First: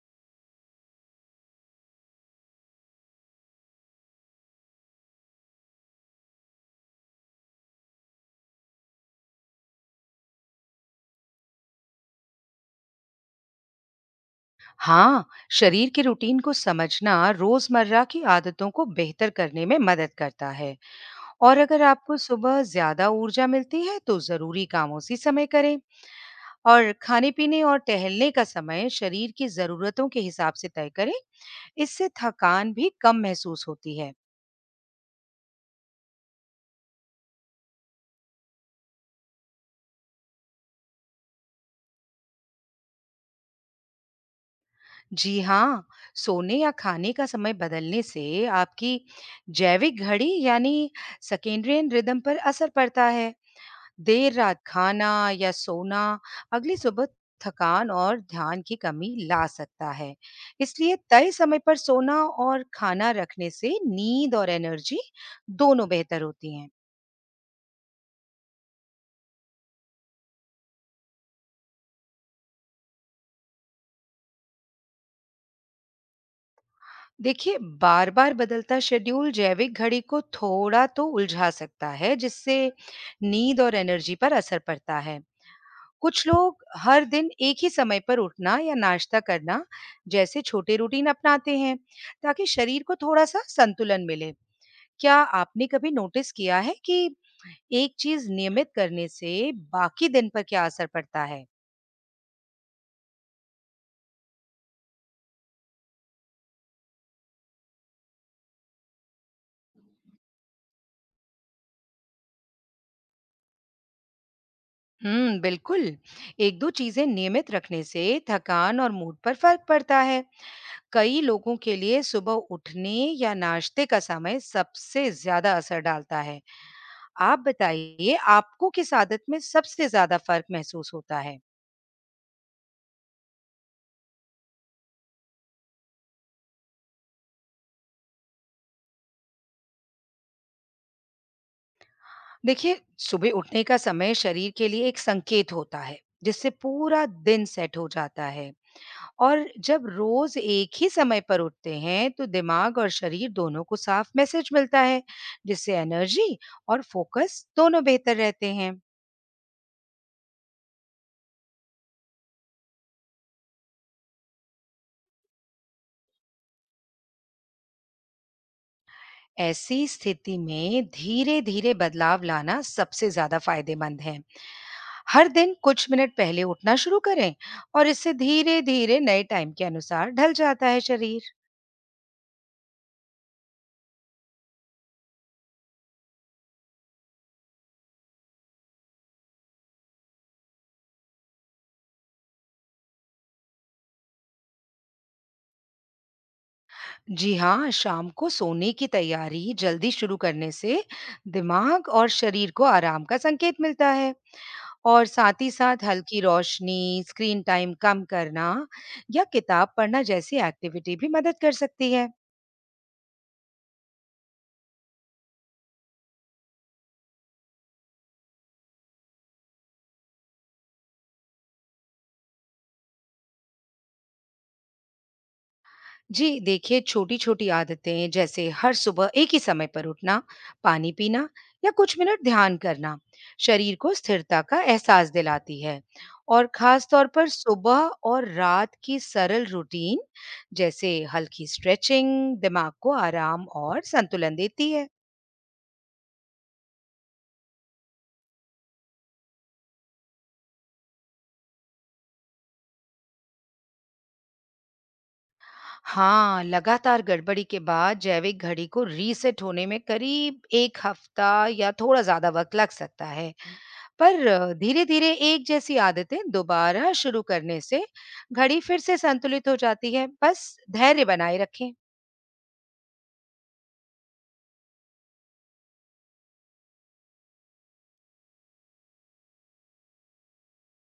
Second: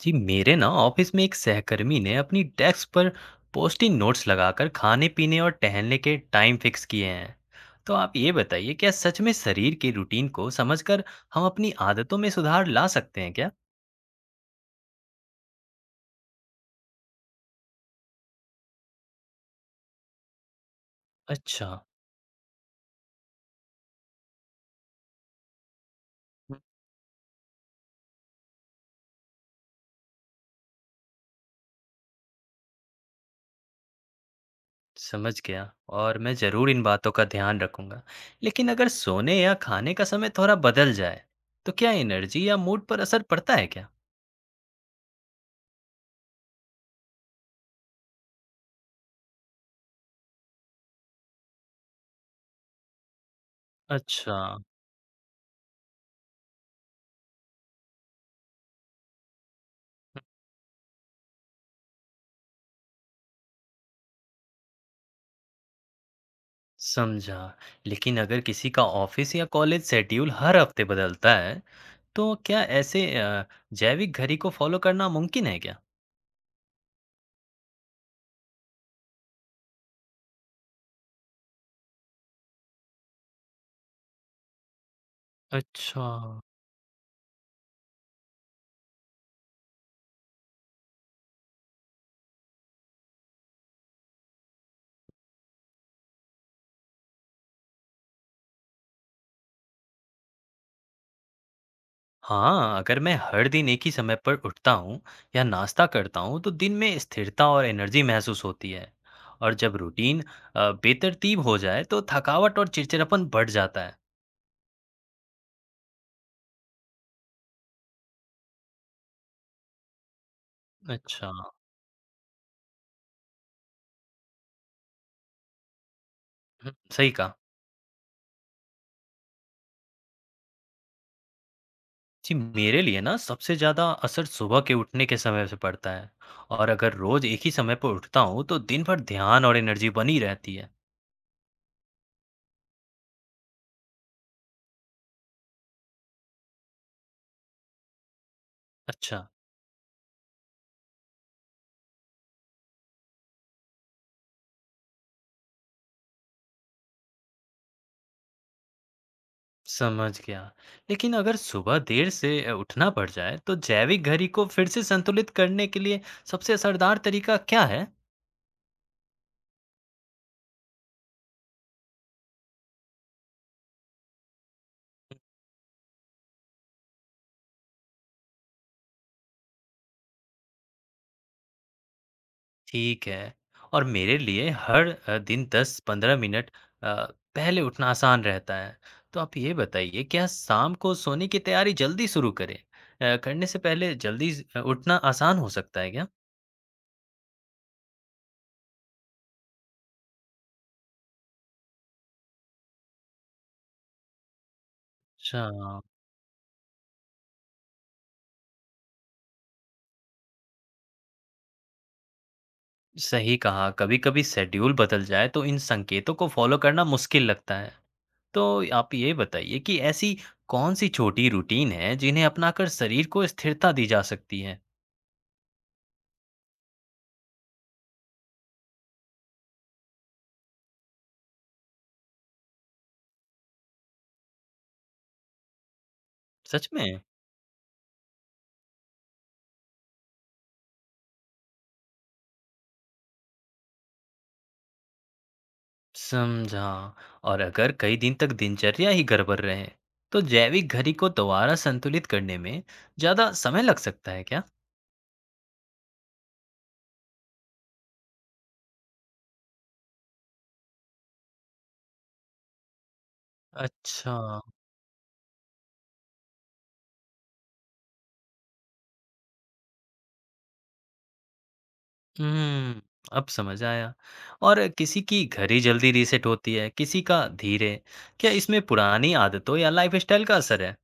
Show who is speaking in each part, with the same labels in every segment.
Speaker 1: जी मेरे ना ऑफिस में एक सहकर्मी ने अपनी डेस्क पर पोस्टिंग नोट्स लगाकर खाने पीने और टहलने के टाइम फिक्स किए हैं। तो आप ये बताइए, क्या सच में शरीर के रूटीन को समझकर हम अपनी आदतों में सुधार ला सकते हैं क्या?
Speaker 2: हाँ, शरीर की रूटीन को समझना रोजमर्रा की आदतों को बेहतर करने में मदद करता है। और
Speaker 1: अच्छा।
Speaker 2: अगर आपको सुबह ज्यादा ऊर्जा मिलती है तो जरूरी काम उसी समय करें।
Speaker 1: हम्म,
Speaker 2: और खाने-पीने और टहलने का समय शरीर की जरूरतों के हिसाब से तय करें। इससे थकान भी कम महसूस होती है।
Speaker 1: समझ गया। और मैं जरूर इन बातों का ध्यान रखूंगा। लेकिन अगर सोने या खाने का समय थोड़ा बदल जाए तो क्या एनर्जी या मूड पर असर पड़ता है क्या?
Speaker 2: जी हाँ, सोने या खाने का समय बदलने से आपकी जैविक घड़ी यानी सर्केडियन रिदम पर असर पड़ता है। देर
Speaker 1: अच्छा।
Speaker 2: रात खाना या सोना अगली सुबह थकान और ध्यान की कमी ला सकता है। इसलिए तय समय पर सोना और खाना रखने से नींद और एनर्जी दोनों बेहतर होती हैं।
Speaker 1: समझा। लेकिन अगर किसी का ऑफिस या कॉलेज शेड्यूल हर हफ्ते बदलता है, तो क्या ऐसे जैविक घड़ी को फॉलो करना मुमकिन है क्या?
Speaker 2: देखिए, बार बार बदलता शेड्यूल जैविक घड़ी को थोड़ा तो उलझा सकता है, जिससे नींद और एनर्जी पर असर पड़ता है।
Speaker 1: अच्छा।
Speaker 2: कुछ लोग हर दिन एक ही समय पर उठना या नाश्ता करना जैसे छोटे रूटीन अपनाते हैं ताकि शरीर को थोड़ा सा संतुलन मिले। क्या आपने कभी नोटिस किया है कि एक चीज नियमित करने से बाकी दिन पर क्या असर पड़ता है?
Speaker 1: हाँ, अगर मैं हर दिन एक ही समय पर उठता हूँ या नाश्ता करता हूँ, तो दिन में स्थिरता और एनर्जी महसूस होती है। और जब रूटीन बेतरतीब हो जाए, तो थकावट और चिड़चिड़ापन बढ़ जाता है।
Speaker 2: बिल्कुल। एक दो चीजें नियमित रखने से थकान और मूड पर फर्क पड़ता है। कई
Speaker 1: अच्छा।
Speaker 2: लोगों के लिए सुबह उठने या नाश्ते का समय सबसे ज्यादा असर डालता है।
Speaker 1: सही कहा।
Speaker 2: आप बताइए, आपको किस आदत में सबसे ज्यादा फर्क महसूस होता है?
Speaker 1: जी, मेरे लिए ना सबसे ज़्यादा असर सुबह के उठने के समय से पड़ता है। और अगर रोज़ एक ही समय पर उठता हूँ तो दिन भर ध्यान और एनर्जी बनी रहती है।
Speaker 2: देखिए, सुबह उठने का समय शरीर के लिए एक संकेत होता है, जिससे पूरा दिन सेट हो जाता है।
Speaker 1: अच्छा।
Speaker 2: और जब रोज एक ही समय पर उठते हैं तो दिमाग और शरीर दोनों को साफ मैसेज मिलता है, जिससे एनर्जी और फोकस दोनों बेहतर रहते हैं।
Speaker 1: समझ गया। लेकिन अगर सुबह देर से उठना पड़ जाए तो जैविक घड़ी को फिर से संतुलित करने के लिए सबसे असरदार तरीका क्या है?
Speaker 2: ऐसी स्थिति में धीरे धीरे बदलाव लाना सबसे ज्यादा फायदेमंद है। हर दिन कुछ मिनट पहले उठना शुरू करें और इससे धीरे धीरे नए टाइम के अनुसार ढल जाता है शरीर।
Speaker 1: ठीक है। और मेरे लिए हर दिन 10-15 मिनट अ, पहले उठना आसान रहता है। तो आप ये बताइए, क्या शाम को सोने की तैयारी जल्दी शुरू करें? करने से पहले जल्दी उठना आसान हो सकता है क्या?
Speaker 2: जी हाँ, शाम को सोने की तैयारी जल्दी शुरू करने से दिमाग और शरीर को आराम का संकेत मिलता है। और साथ
Speaker 1: अच्छा,
Speaker 2: ही साथ हल्की रोशनी, स्क्रीन टाइम कम करना या किताब पढ़ना जैसी एक्टिविटी भी मदद कर सकती है।
Speaker 1: सही कहा। कभी-कभी शेड्यूल बदल जाए तो इन संकेतों को फॉलो करना मुश्किल लगता है। तो आप ये बताइए कि ऐसी कौन-सी छोटी रूटीन है जिन्हें अपनाकर शरीर को स्थिरता दी जा सकती है?
Speaker 2: जी देखिए, छोटी-छोटी आदतें जैसे हर सुबह एक ही समय पर उठना, पानी पीना या कुछ मिनट ध्यान करना शरीर को स्थिरता का एहसास दिलाती है। और
Speaker 1: सच में?
Speaker 2: खास तौर पर सुबह और रात की सरल रूटीन जैसे हल्की स्ट्रेचिंग दिमाग को आराम और संतुलन देती है।
Speaker 1: समझा। और अगर कई दिन तक दिनचर्या ही गड़बड़ रहे तो जैविक घड़ी को दोबारा संतुलित करने में ज्यादा समय लग सकता है क्या?
Speaker 2: हाँ, लगातार गड़बड़ी के बाद जैविक घड़ी को रीसेट होने में करीब 1 हफ्ता या थोड़ा ज़्यादा वक़्त लग सकता है।
Speaker 1: अच्छा।
Speaker 2: पर धीरे-धीरे एक जैसी आदतें दोबारा शुरू करने से घड़ी फिर से संतुलित हो जाती है, बस धैर्य बनाए रखें।
Speaker 1: हम्म। अब समझ आया। और किसी की घड़ी जल्दी रीसेट होती है किसी का धीरे। क्या इसमें पुरानी आदतों या लाइफस्टाइल का असर है?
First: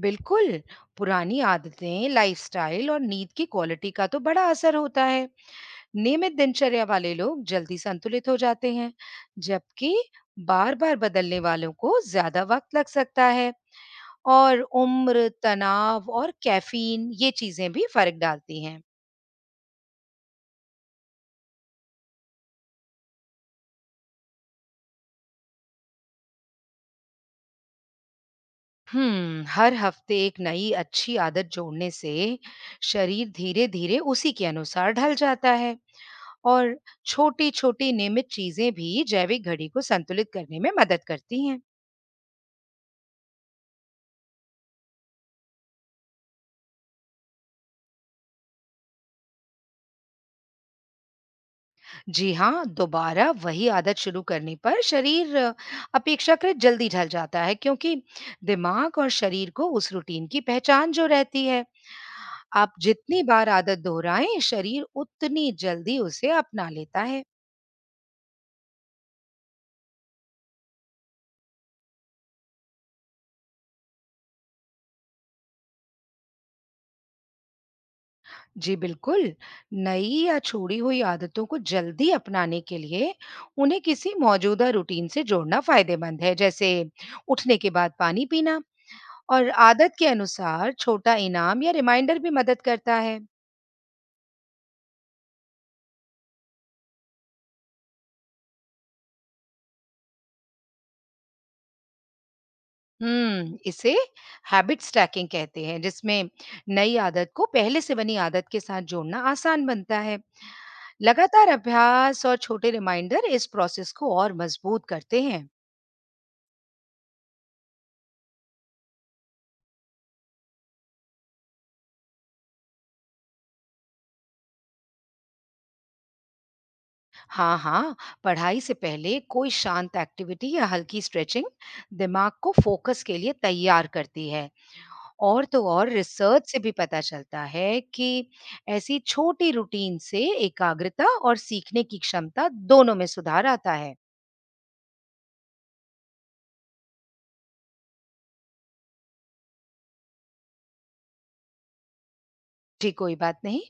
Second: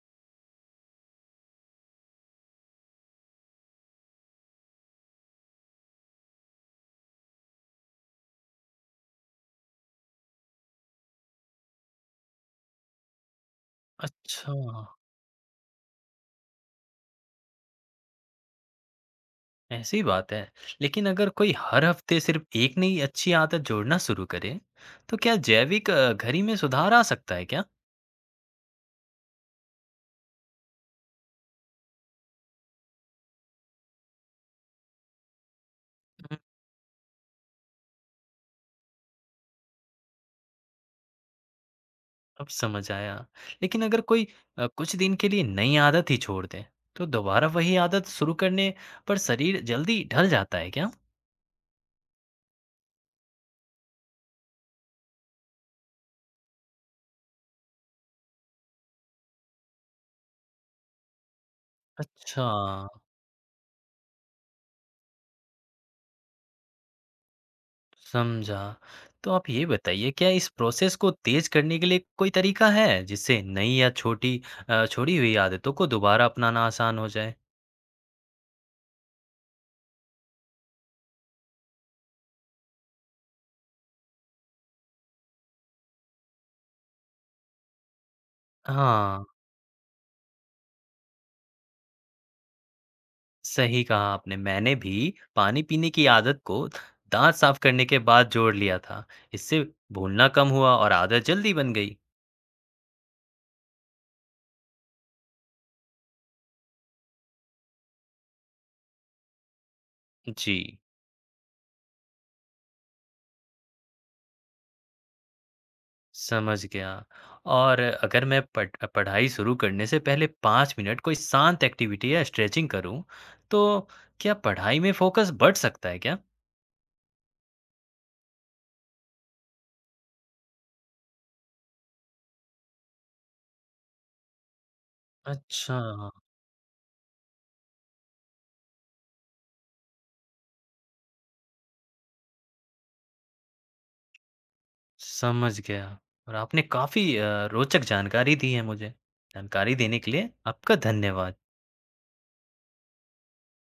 Speaker 2: बिल्कुल, पुरानी आदतें, लाइफ़स्टाइल और नींद की क्वालिटी का तो बड़ा असर होता है। नियमित दिनचर्या वाले लोग जल्दी संतुलित हो जाते हैं, जबकि बार-बार बदलने वालों को ज़्यादा वक़्त लग सकता है।
Speaker 1: अच्छा।
Speaker 2: और उम्र, तनाव और कैफीन ये चीजें भी फर्क डालती हैं।
Speaker 1: ऐसी बात है। लेकिन अगर कोई हर हफ्ते सिर्फ एक नई अच्छी आदत जोड़ना शुरू करे तो क्या जैविक घड़ी में सुधार आ सकता है क्या?
Speaker 2: हर हफ्ते एक नई अच्छी आदत जोड़ने से शरीर धीरे-धीरे उसी के अनुसार ढल जाता है और छोटी-छोटी नियमित चीजें भी जैविक घड़ी को संतुलित करने में मदद करती हैं।
Speaker 1: अब समझ आया। लेकिन अगर कोई कुछ दिन के लिए नई आदत ही छोड़ दे, तो दोबारा वही आदत शुरू करने पर शरीर जल्दी ढल जाता है क्या?
Speaker 2: जी हाँ, दोबारा वही आदत शुरू करने पर शरीर अपेक्षाकृत जल्दी ढल जाता है क्योंकि दिमाग और शरीर को उस रूटीन की पहचान जो रहती है।
Speaker 1: अच्छा,
Speaker 2: आप जितनी बार आदत दोहराएं, शरीर उतनी जल्दी उसे अपना लेता है।
Speaker 1: समझा। तो आप ये बताइए, क्या इस प्रोसेस को तेज करने के लिए कोई तरीका है, जिससे नई या छोटी छोड़ी हुई आदतों को दोबारा अपनाना आसान हो जाए?
Speaker 2: जी बिल्कुल, नई या छोड़ी हुई आदतों को जल्दी अपनाने के लिए उन्हें किसी मौजूदा रूटीन से जोड़ना फायदेमंद है, जैसे उठने के बाद पानी पीना
Speaker 1: हाँ,
Speaker 2: और आदत के अनुसार छोटा इनाम या रिमाइंडर भी मदद करता है।
Speaker 1: सही कहा आपने। मैंने भी पानी पीने की आदत को दांत साफ करने के बाद जोड़ लिया था। इससे भूलना कम हुआ और आदत जल्दी बन गई।
Speaker 2: इसे हैबिट स्टैकिंग कहते हैं, जिसमें नई आदत को पहले से बनी आदत के साथ जोड़ना आसान बनता है।
Speaker 1: जी।
Speaker 2: लगातार अभ्यास और छोटे रिमाइंडर इस प्रोसेस को और मजबूत करते हैं।
Speaker 1: समझ गया। और अगर मैं पढ़ाई शुरू करने से पहले 5 मिनट कोई शांत एक्टिविटी या स्ट्रेचिंग करूँ, तो क्या पढ़ाई में फ़ोकस बढ़ सकता है क्या?
Speaker 2: हाँ हाँ, पढ़ाई से पहले कोई शांत एक्टिविटी या हल्की स्ट्रेचिंग दिमाग को फोकस के लिए तैयार करती है। और तो
Speaker 1: अच्छा,
Speaker 2: और, रिसर्च से भी पता चलता है कि ऐसी छोटी रूटीन से एकाग्रता और सीखने की क्षमता दोनों में सुधार आता है।
Speaker 1: समझ गया। और आपने काफ़ी रोचक जानकारी दी है मुझे। जानकारी देने के लिए आपका धन्यवाद।
Speaker 2: जी कोई बात नहीं।